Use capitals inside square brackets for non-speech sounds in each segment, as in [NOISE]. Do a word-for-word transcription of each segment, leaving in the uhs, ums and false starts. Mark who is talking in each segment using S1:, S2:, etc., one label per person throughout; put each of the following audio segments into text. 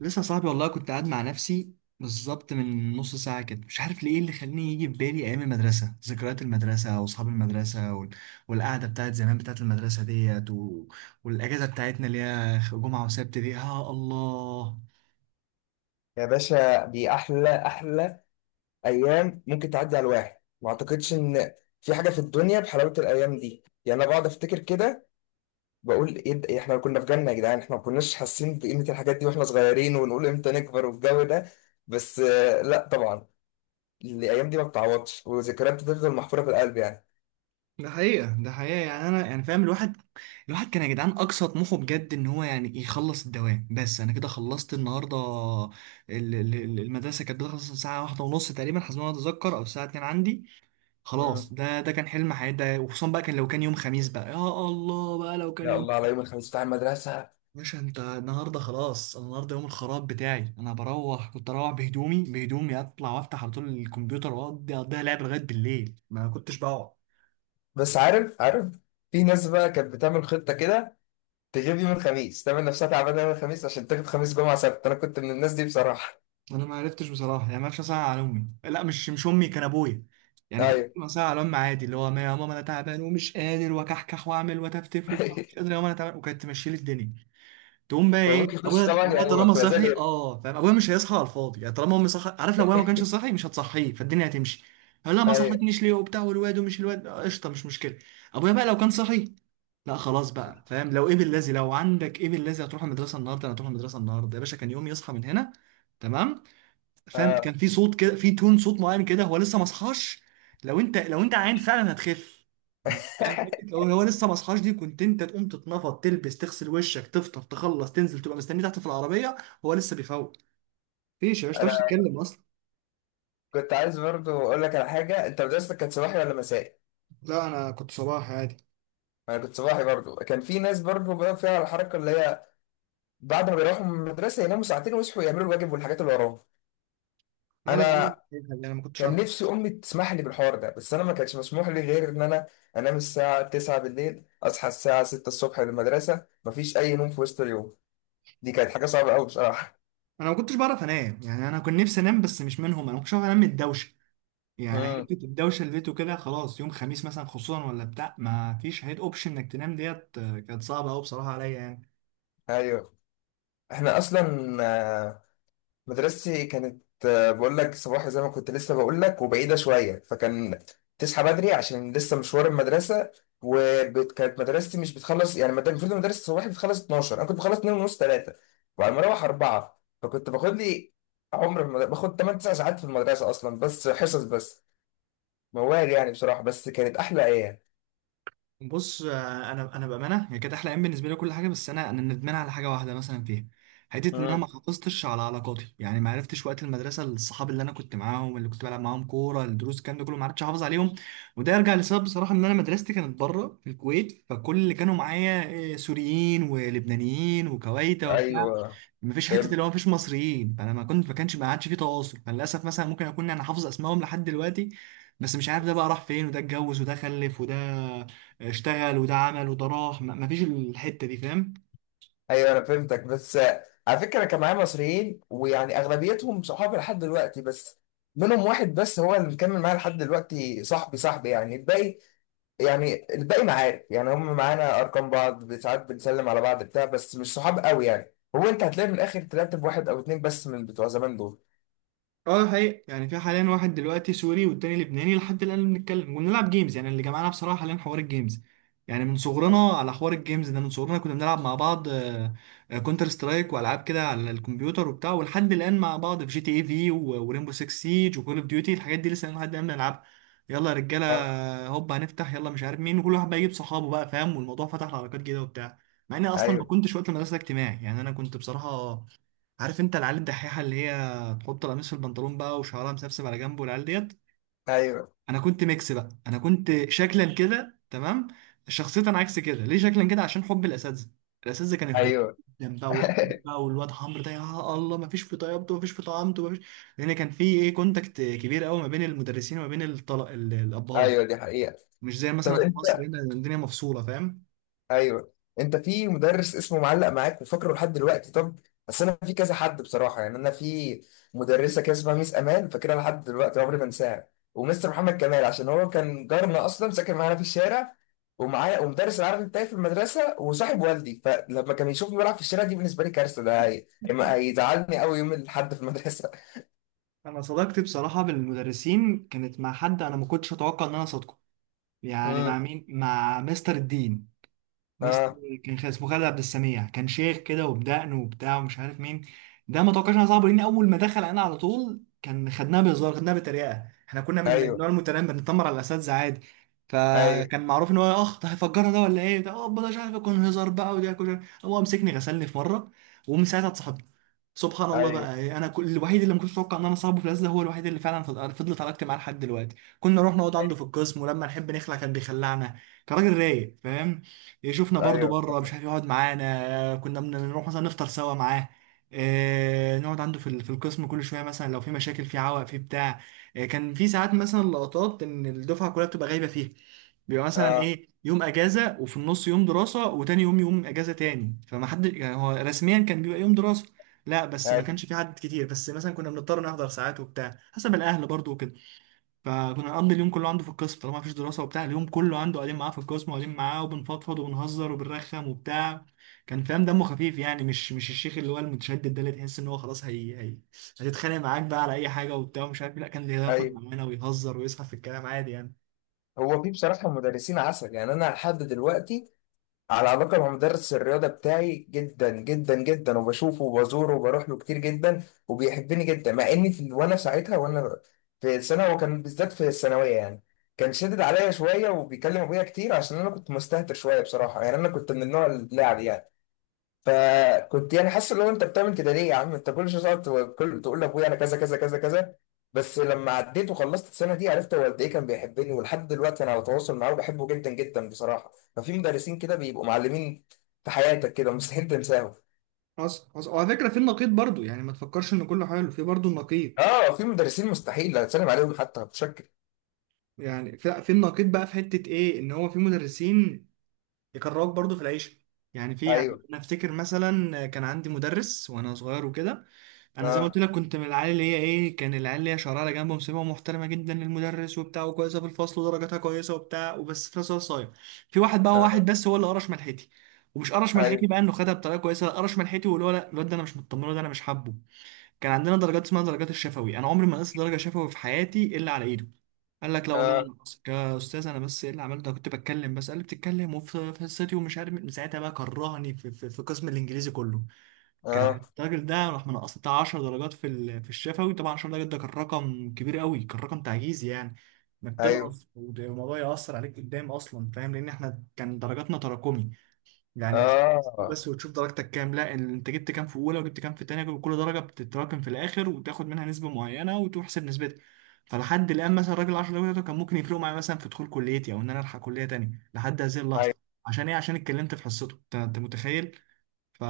S1: لسه صاحبي والله، كنت قاعد مع نفسي بالظبط من نص ساعة كده، مش عارف ليه اللي خلاني يجي في بالي أيام المدرسة، ذكريات المدرسة وأصحاب المدرسة وال... والقعدة بتاعت زمان بتاعت المدرسة ديت و... والأجازة بتاعتنا اللي هي جمعة وسبت دي. يا الله،
S2: يا باشا، دي احلى احلى ايام ممكن تعدي على الواحد. ما اعتقدش ان في حاجه في الدنيا بحلاوه الايام دي. يعني انا بقعد افتكر كده، بقول ايه ده- إيه احنا كنا في جنه يا جدعان. احنا ما كناش حاسين بقيمه الحاجات دي واحنا صغيرين، ونقول امتى نكبر والجو ده. بس آه، لا طبعا، الايام دي ما بتعوضش، وذكريات بتفضل محفوره في القلب يعني.
S1: ده حقيقة، ده حقيقة. يعني أنا يعني فاهم. الواحد الواحد كان يا جدعان أقصى طموحه بجد إن هو يعني يخلص الدوام. بس أنا كده خلصت النهاردة. ال- ال- ال- المدرسة كانت بتخلص الساعة واحدة ونص تقريبا، حسب ما أنا أتذكر، أو الساعة اتنين عندي.
S2: مم.
S1: خلاص، ده ده كان حلم حياتي ده. وخصوصا بقى كان لو كان يوم خميس، بقى يا الله بقى لو كان
S2: يا
S1: يوم.
S2: الله على يوم الخميس بتاع المدرسة.
S1: باشا انت النهارده خلاص، انا النهارده يوم الخراب بتاعي، انا بروح، كنت اروح بهدومي بهدومي، اطلع وافتح على طول الكمبيوتر واقضي اقضيها لعب لغايه بالليل، ما كنتش بقعد.
S2: بس عارف، عارف، في ناس بقى كانت بتعمل خطة كده، تغيب يوم الخميس، تعمل نفسها تعبانة يوم الخميس عشان تاخد خميس جمعة سبت. أنا كنت من الناس دي بصراحة.
S1: انا ما عرفتش بصراحه يعني، ما عرفتش اسال على امي، لا مش مش امي، كان ابويا. يعني كان
S2: ايوه.
S1: ممكن اسال على امي عادي، اللي هو يا ماما انا تعبان ومش قادر وكحكح واعمل وتفتف وبتاع، مش قادر
S2: [LAUGHS]
S1: يا ماما انا تعبان، وكانت تمشي لي الدنيا. تقوم بقى ايه؟
S2: فابوك يخش
S1: ابويا
S2: طبعا،
S1: ابويا
S2: يعني ما
S1: طالما
S2: تبقى زي
S1: صحي،
S2: الايه.
S1: اه، فاهم؟ ابويا مش هيصحى على الفاضي يعني، طالما امي صحي، عارف؟ لو ابويا ما كانش صحي مش هتصحيه، فالدنيا هتمشي. هقول لها ما
S2: ايوه.
S1: صحتنيش ليه وبتاع، والواد ومش الواد آه، قشطه مش مشكله. ابويا بقى لو كان صحي، لا خلاص بقى، فاهم؟ لو ايه بالذي، لو عندك ايه بالذي هتروح المدرسه النهارده، انا هتروح المدرسه النهارده يا باشا. كان يوم يصحى من هنا، تمام؟ فاهم؟ كان
S2: اه.
S1: في صوت كده، في تون صوت معين كده هو لسه ما صحاش. لو انت لو انت عيان فعلا هتخف. انت فاهم حته
S2: [LAUGHS]
S1: لو هو لسه ما صحاش دي، كنت انت تقوم تتنفض تلبس تغسل وشك تفطر تخلص تنزل تبقى مستني تحت في العربيه، هو لسه بيفوق. مفيش يا باشا، ما
S2: انا
S1: تعرفش تتكلم اصلا.
S2: كنت عايز برضو اقول لك على حاجه، انت مدرستك كانت صباحي ولا مسائي؟
S1: لا، انا كنت صباح عادي.
S2: انا كنت صباحي برضو. كان في ناس برضو بقى فيها الحركه اللي هي، بعد ما بيروحوا من المدرسه يناموا ساعتين ويصحوا يعملوا الواجب والحاجات اللي وراهم.
S1: هذا يا عم،
S2: انا
S1: انا ما كنتش
S2: كان
S1: عارف.
S2: نفسي امي تسمح لي بالحوار ده، بس انا ما كانش مسموح لي غير ان انا انام الساعه التاسعة بالليل، اصحى الساعه ستة الصبح للمدرسه. مفيش اي نوم في وسط اليوم، دي كانت حاجه صعبه قوي بصراحه.
S1: انا ما كنتش بعرف انام، يعني انا كنت نفسي انام بس مش منهم، انا ما كنتش عارف انام من الدوشه. يعني
S2: امم.
S1: حته الدوشه اللي لقيته كده خلاص يوم خميس مثلا خصوصا ولا بتاع، ما فيش هيد اوبشن انك تنام ديت آه، كانت صعبه قوي بصراحه عليا يعني.
S2: ايوه. احنا اصلا مدرستي كانت آه، بقول لك صباحي زي ما كنت لسه بقول لك، وبعيدة شوية، فكان تصحى بدري عشان لسه مشوار المدرسة. وكانت مدرستي مش بتخلص يعني مد- المفروض المدرسة الصباحي بتخلص اتناشر، أنا كنت بخلص اتنين ونص تلاتة، وعلى ما أروح اربعة. فكنت باخد لي عمر في المدرسة، باخد تمن تسع ساعات في المدرسة أصلا بس حصص بس. موال يعني بصراحة، بس كانت أحلى أيام.
S1: بص، آه، انا انا بامانه هي كانت احلى ايام بالنسبه لي، كل حاجه. بس انا انا ندمان على حاجه واحده مثلا فيها، حته ان انا ما
S2: مم.
S1: حافظتش على علاقاتي. يعني ما عرفتش وقت المدرسه الصحاب اللي انا كنت معاهم، اللي كنت بلعب معاهم كوره، الدروس، الكلام ده كله، ما عرفتش احافظ عليهم. وده يرجع لسبب بصراحه، ان انا مدرستي كانت بره في الكويت، فكل اللي كانوا معايا آه، سوريين ولبنانيين وكويتا وبتاع.
S2: أيوه.
S1: مفيش حته اللي هو مفيش مصريين، فانا ما كنت، ما كانش، ما عادش في تواصل. فللاسف مثلا ممكن اكون انا حافظ اسمائهم لحد دلوقتي، بس مش عارف ده بقى راح فين، وده اتجوز، وده خلف، وده اشتغل، وده عمل، وده راح، ما- مفيش الحته دي، فاهم؟
S2: ايوه انا فهمتك، بس آه، على فكره كان معايا مصريين ويعني اغلبيتهم صحابي لحد دلوقتي، بس منهم واحد بس هو اللي مكمل معايا لحد دلوقتي، صاحبي صاحبي يعني. الباقي يعني الباقي معارف يعني، هم معانا ارقام بعض، ساعات بنسلم على بعض بتاع، بس مش صحاب قوي يعني. هو انت هتلاقي من الاخر طلعت بواحد او اتنين بس من بتوع زمان دول.
S1: اه ده حقيقي. يعني في حاليا واحد دلوقتي سوري والتاني لبناني، لحد الان بنتكلم وبنلعب جيمز. يعني اللي جمعنا بصراحه حاليا حوار الجيمز، يعني من صغرنا على حوار الجيمز ده، من صغرنا كنا بنلعب مع بعض كونتر سترايك والعاب كده على الكمبيوتر وبتاع، ولحد الان مع بعض في جي تي اي في، وريمبو ستة سيج، وكول اوف ديوتي، الحاجات دي لسه لحد الان بنلعبها. يلا يا رجاله،
S2: آه.
S1: هوب هنفتح، يلا مش عارف مين، وكل واحد بقى يجيب صحابه بقى، فاهم؟ والموضوع فتح لعلاقات جديده وبتاع، مع اني اصلا ما
S2: ايوه.
S1: كنتش وقت المدرسه اجتماعي. يعني انا كنت بصراحه، عارف انت العيال الدحيحه اللي هي تحط القميص في البنطلون بقى وشعرها مسبسب على جنبه والعيال ديت؟
S2: ايوه.
S1: انا كنت ميكس بقى، انا كنت شكلا كده تمام، شخصيا عكس كده. ليه شكلا كده؟ عشان حب الاساتذه، الاساتذه كانوا يحبوني
S2: ايوه.
S1: جدا بقى
S2: [LAUGHS]
S1: ويقدروني بقى، والواد حمر ده يا الله، ما فيش في طيبته، ما فيش في طعامته، ما فيش. لان كان في ايه، كونتاكت كبير قوي ما بين المدرسين وما بين الطل... ال- الابهات،
S2: ايوه، دي حقيقه.
S1: مش زي
S2: طب
S1: مثلا في
S2: انت،
S1: مصر هنا الدنيا مفصوله، فاهم؟
S2: ايوه، انت في مدرس اسمه معلق معاك وفاكره لحد دلوقتي؟ طب بس انا في كذا حد بصراحه، يعني انا في مدرسه كده اسمها ميس امان، فاكرها لحد دلوقتي عمري ما انساها. ومستر محمد كمال عشان هو كان جارنا اصلا، ساكن معانا في الشارع ومعايا، ومدرس العربي بتاعي في المدرسه وصاحب والدي. فلما كان يشوفني بلعب في الشارع دي بالنسبه لي كارثه، ده هي-
S1: [LAUGHS]
S2: هيزعلني قوي يوم الاحد في المدرسه.
S1: انا صداقتي بصراحه بالمدرسين كانت مع حد انا ما كنتش اتوقع ان انا صادقه. يعني
S2: امم.
S1: مع مين؟ مع مستر الدين.
S2: [LAUGHS]
S1: مستر
S2: اه.
S1: كان، كان اسمه خالد عبد السميع، كان شيخ كده وبدقن وبتاع ومش عارف مين. ده ما توقعش انها صعبه، لان اول ما دخل انا على طول كان خدناها بهزار، خدناها بطريقه، احنا كنا من
S2: ايوه.
S1: النوع المتنمر، بنتنمر على الاساتذه عادي.
S2: ايوه.
S1: فكان معروف ان هو اخ، ده هيفجرنا ده ولا ايه ده؟ اه ده مش عارف يكون هزار بقى ودي كده. هو مسكني غسلني في مره، ومن ساعتها اتصاحبت. سبحان الله
S2: ايوه.
S1: بقى، انا كل الوحيد اللي ما كنتش اتوقع ان انا صاحبه في الازله، هو الوحيد اللي فعلا فض- فضلت علاقتي معاه لحد دلوقتي. كنا نروح نقعد
S2: ايوه.
S1: عنده في القسم، ولما نحب نخلع كان بيخلعنا. كان راجل رايق، فاهم؟ يشوفنا برضو
S2: ايوه.
S1: بره مش عارف، يقعد معانا. كنا بنروح مثلا نفطر سوا معاه، آه، نقعد عنده في ال- في القسم كل شويه، مثلا لو في مشاكل في عوق في بتاع. آه، كان في ساعات مثلا لقطات ان الدفعه كلها بتبقى غايبه فيها، بيبقى مثلا
S2: اه.
S1: ايه، يوم اجازه، وفي النص يوم دراسه، وتاني يوم يوم اجازه تاني، فما حد، يعني هو رسميا كان بيبقى يوم دراسه. لا بس ما
S2: ايوه.
S1: كانش في عدد كتير، بس مثلا كنا بنضطر نحضر ساعات وبتاع، حسب الاهل برضو وكده. فكنا نقضي اليوم كله عنده في القسم طالما مفيش دراسة وبتاع، اليوم كله عنده قاعدين معاه في القسم، وقاعدين معاه وبنفضفض وبنهزر وبنرخم وبتاع. كان فاهم، دمه خفيف، يعني مش مش الشيخ اللي هو المتشدد ده، اللي تحس ان هو خلاص، هي هي هتتخانق معاك بقى على اي حاجة وبتاع ومش عارف إيه. لا، كان بياخد
S2: ايوه.
S1: معانا ويهزر ويسخف في الكلام عادي يعني.
S2: هو في بصراحة مدرسين عسل يعني، أنا لحد دلوقتي على علاقة مع مدرس الرياضة بتاعي جدا جدا جدا، وبشوفه وبزوره وبروح له كتير جدا، وبيحبني جدا مع إني في وأنا ساعتها وأنا في السنة وكان بالذات في الثانوية، يعني كان شدد عليا شوية وبيكلم أبويا كتير، عشان أنا كنت مستهتر شوية بصراحة، يعني أنا كنت من النوع اللاعب يعني. فكنت يعني حاسس اللي هو انت بتعمل كده ليه يا عم، انت كل شويه تقعد تقول- كل تقول لابويا انا كذا كذا كذا كذا. بس لما عديت وخلصت السنه دي عرفت هو قد ايه كان بيحبني، ولحد دلوقتي انا على تواصل معاه وبحبه جدا جدا بصراحه. ففي مدرسين كده بيبقوا معلمين في حياتك كده مستحيل تنساهم.
S1: حصل، حصل. وعلى فكرة في النقيض برضو، يعني ما تفكرش ان كله حلو، في برضو النقيض.
S2: اه، في مدرسين مستحيل هتسلم عليهم حتى بشكل.
S1: يعني في في النقيض بقى، في حتة ايه، ان هو في مدرسين يكرهوك برضو في العيشة. يعني في يعني
S2: ايوه.
S1: انا افتكر مثلا كان عندي مدرس وانا صغير وكده. انا زي ما قلت
S2: اه.
S1: لك كنت من العيال اللي هي ايه، كان العيال اللي هي شرارة جنبه مسيبه، محترمة جدا للمدرس وبتاع، وكويسة في الفصل ودرجاتها كويسة وبتاع، وبس في نفس الوقت صايع. في واحد بقى، هو واحد
S2: اه.
S1: بس هو اللي قرش ملحتي. ومش قرش ملحتي
S2: ايوه.
S1: بقى انه خدها بطريقة كويسة، لا، قرش ملحتي واللي هو لا الواد ده انا مش مطمنه، ده انا مش حابه. كان عندنا درجات اسمها درجات الشفوي، انا عمري ما نقصت درجه شفوي في حياتي الا على ايده. قال لك لا والله انا
S2: اه.
S1: نقصت يا استاذ انا، بس ايه اللي عملته؟ أنا كنت بتكلم بس. قال لي بتتكلم وفي في حصتي ومش عارف مين. من ساعتها بقى كرهني في، في, في قسم الانجليزي كله.
S2: اه.
S1: كان الراجل ده راح منقص بتاع عشرة درجات في ال- في الشفوي. طبعا عشر درجات ده كان رقم كبير قوي، كان رقم تعجيزي، يعني انك
S2: ايوه.
S1: تنقص والموضوع يأثر عليك قدام اصلا، فاهم؟ لان احنا كان درجاتنا تراكمي، يعني مش
S2: اه.
S1: بس وتشوف درجتك كام، لا، ال- انت جبت كام في اولى وجبت كام في تانية، وكل درجه بتتراكم في الاخر وتاخد منها نسبه معينه وتحسب نسبتها. فلحد الان مثلا الراجل عشر درجات بتوعه كان ممكن يفرقوا معايا مثلا في دخول كليتي، او ان انا الحق كليه تانية لحد هذه
S2: ايوه.
S1: اللحظه. عشان ايه؟ عشان اتكلمت في حصته. انت، انت متخيل؟ ف...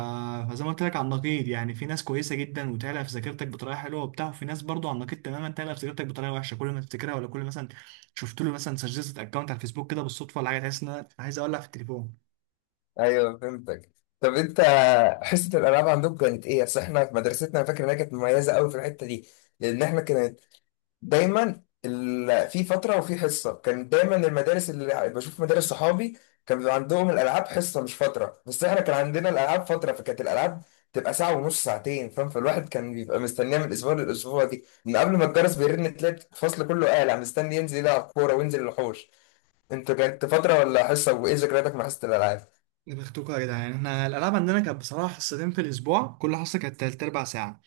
S1: فزي ما قلت لك، على النقيض، يعني في ناس كويسه جدا وتعلق في ذاكرتك بطريقه حلوه وبتاع، وفي ناس برضو على النقيض تماما تعلق في ذاكرتك بطريقه وحشه، كل ما تفتكرها، ولا كل مثلا شفت له مثلا، سجلت اكونت على الفيسبوك كده بالصدفه ولا حاجه، تحس ان انا عايز اولع في التليفون.
S2: ايوه فهمتك. طب انت، حصه الالعاب عندكم كانت ايه؟ اصل احنا في مدرستنا أنا فاكر انها كانت مميزه قوي في الحته دي، لان احنا كانت دايما ال... في فتره وفي حصه. كان دايما المدارس اللي بشوف مدارس صحابي كان بيبقى عندهم الالعاب حصه مش فتره، بس احنا كان عندنا الالعاب فتره، فكانت الالعاب تبقى ساعه ونص ساعتين فاهم. فالواحد كان بيبقى مستنيها من الاسبوع للاسبوع، دي من قبل ما الجرس بيرن تلاقي الفصل كله قالع مستني ينزل يلعب كوره وينزل الحوش. انت كانت فتره ولا حصه، وايه ذكرياتك مع حصه الالعاب؟
S1: دماغتكم يا جدعان، احنا الالعاب عندنا كانت بصراحه حصتين في الاسبوع، كل حصه كانت تلت اربع ساعه. مم.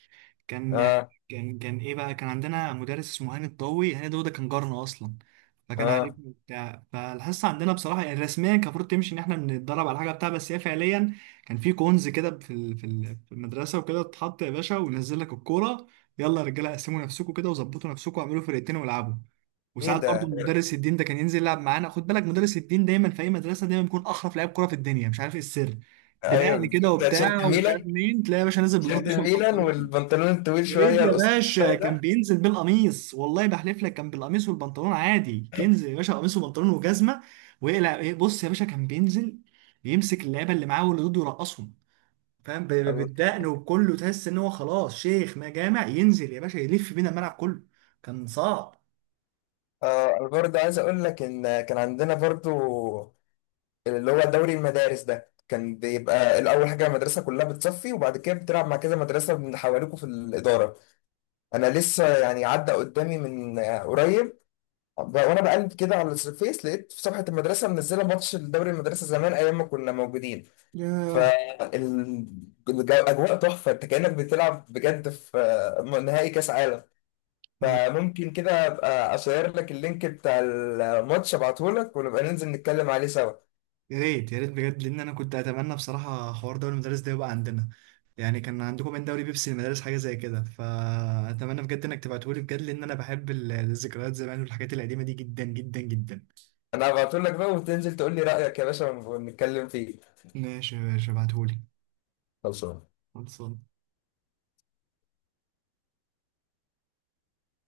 S1: كان
S2: اه.
S1: كان كان ايه بقى، كان عندنا مدرس اسمه هاني الضوي. هاني الضوي ده كان جارنا اصلا، فكان
S2: اه.
S1: عارفني وبتاع. فالحصه عندنا بصراحه، يعني رسميا كان المفروض تمشي ان احنا بنتدرب على حاجه بتاع، بس هي فعليا كان في كونز كده في ال- في ال- في المدرسه وكده، اتحط يا باشا وينزل لك الكوره. يلا يا رجاله، قسموا نفسكم كده وظبطوا نفسكم واعملوا فرقتين والعبوا.
S2: ايه
S1: وساعات برضو
S2: ده.
S1: مدرس الدين ده كان ينزل يلعب معانا. خد بالك، مدرس الدين دايما في اي مدرسه دايما بيكون احرف لعيب كوره في الدنيا، مش عارف ايه السر.
S2: ايوه.
S1: بنقل كده
S2: ده تيشيرت
S1: وبتاع ومش
S2: الميلان،
S1: عارف مين، تلاقي يا باشا نازل
S2: تيشيرت
S1: بالقميص
S2: الميلان
S1: والبنطلون.
S2: والبنطلون الطويل
S1: يا ريت
S2: شويه
S1: يا
S2: القصير
S1: باشا
S2: شويه
S1: كان
S2: ده.
S1: بينزل بالقميص، والله بحلف لك كان بالقميص والبنطلون عادي، ينزل يا باشا قميص وبنطلون وجزمه ويقلع إيه، بص يا باشا كان بينزل يمسك اللعيبه اللي معاه واللي ضده يرقصهم، فاهم؟ ب- ب-
S2: ال-
S1: بالدقن وكله، تحس ان هو خلاص شيخ ما جامع، ينزل يا باشا يلف بينا الملعب كله. كان صعب.
S2: آه انا برضه عايز اقول لك ان كان عندنا برضه اللي هو دوري المدارس ده. كان بيبقى الاول حاجه المدرسه كلها بتصفي، وبعد كده بتلعب مع كذا مدرسه من حواليكوا في الاداره. انا لسه يعني عدى قدامي من آه، قريب، ب- وانا بقلب كده على الفيس لقيت في صفحه المدرسه منزله ماتش الدوري المدرسه زمان ايام ما كنا موجودين.
S1: ياه،
S2: فالأجواء تحفة، أنت كأنك بتلعب بجد في آه، نهائي كأس عالم. فممكن كده أبقى أشير لك اللينك بتاع الماتش أبعتهولك، ونبقى ننزل نتكلم عليه سوا.
S1: يا ريت، يا ريت بجد، لان انا كنت اتمنى بصراحه حوار دوري المدارس ده يبقى عندنا. يعني كان عندكم من دوري بيبسي المدارس حاجه زي كده، فاتمنى بجد انك تبعتهولي بجد، لان انا بحب ال- الذكريات زمان والحاجات القديمه دي جدا جدا جدا.
S2: أنا هبعتهولك بقى، وتنزل تقول لي رأيك يا باشا ونتكلم فيه.
S1: ماشي يا باشا، ابعتهولي.
S2: خلصان.
S1: خلصان.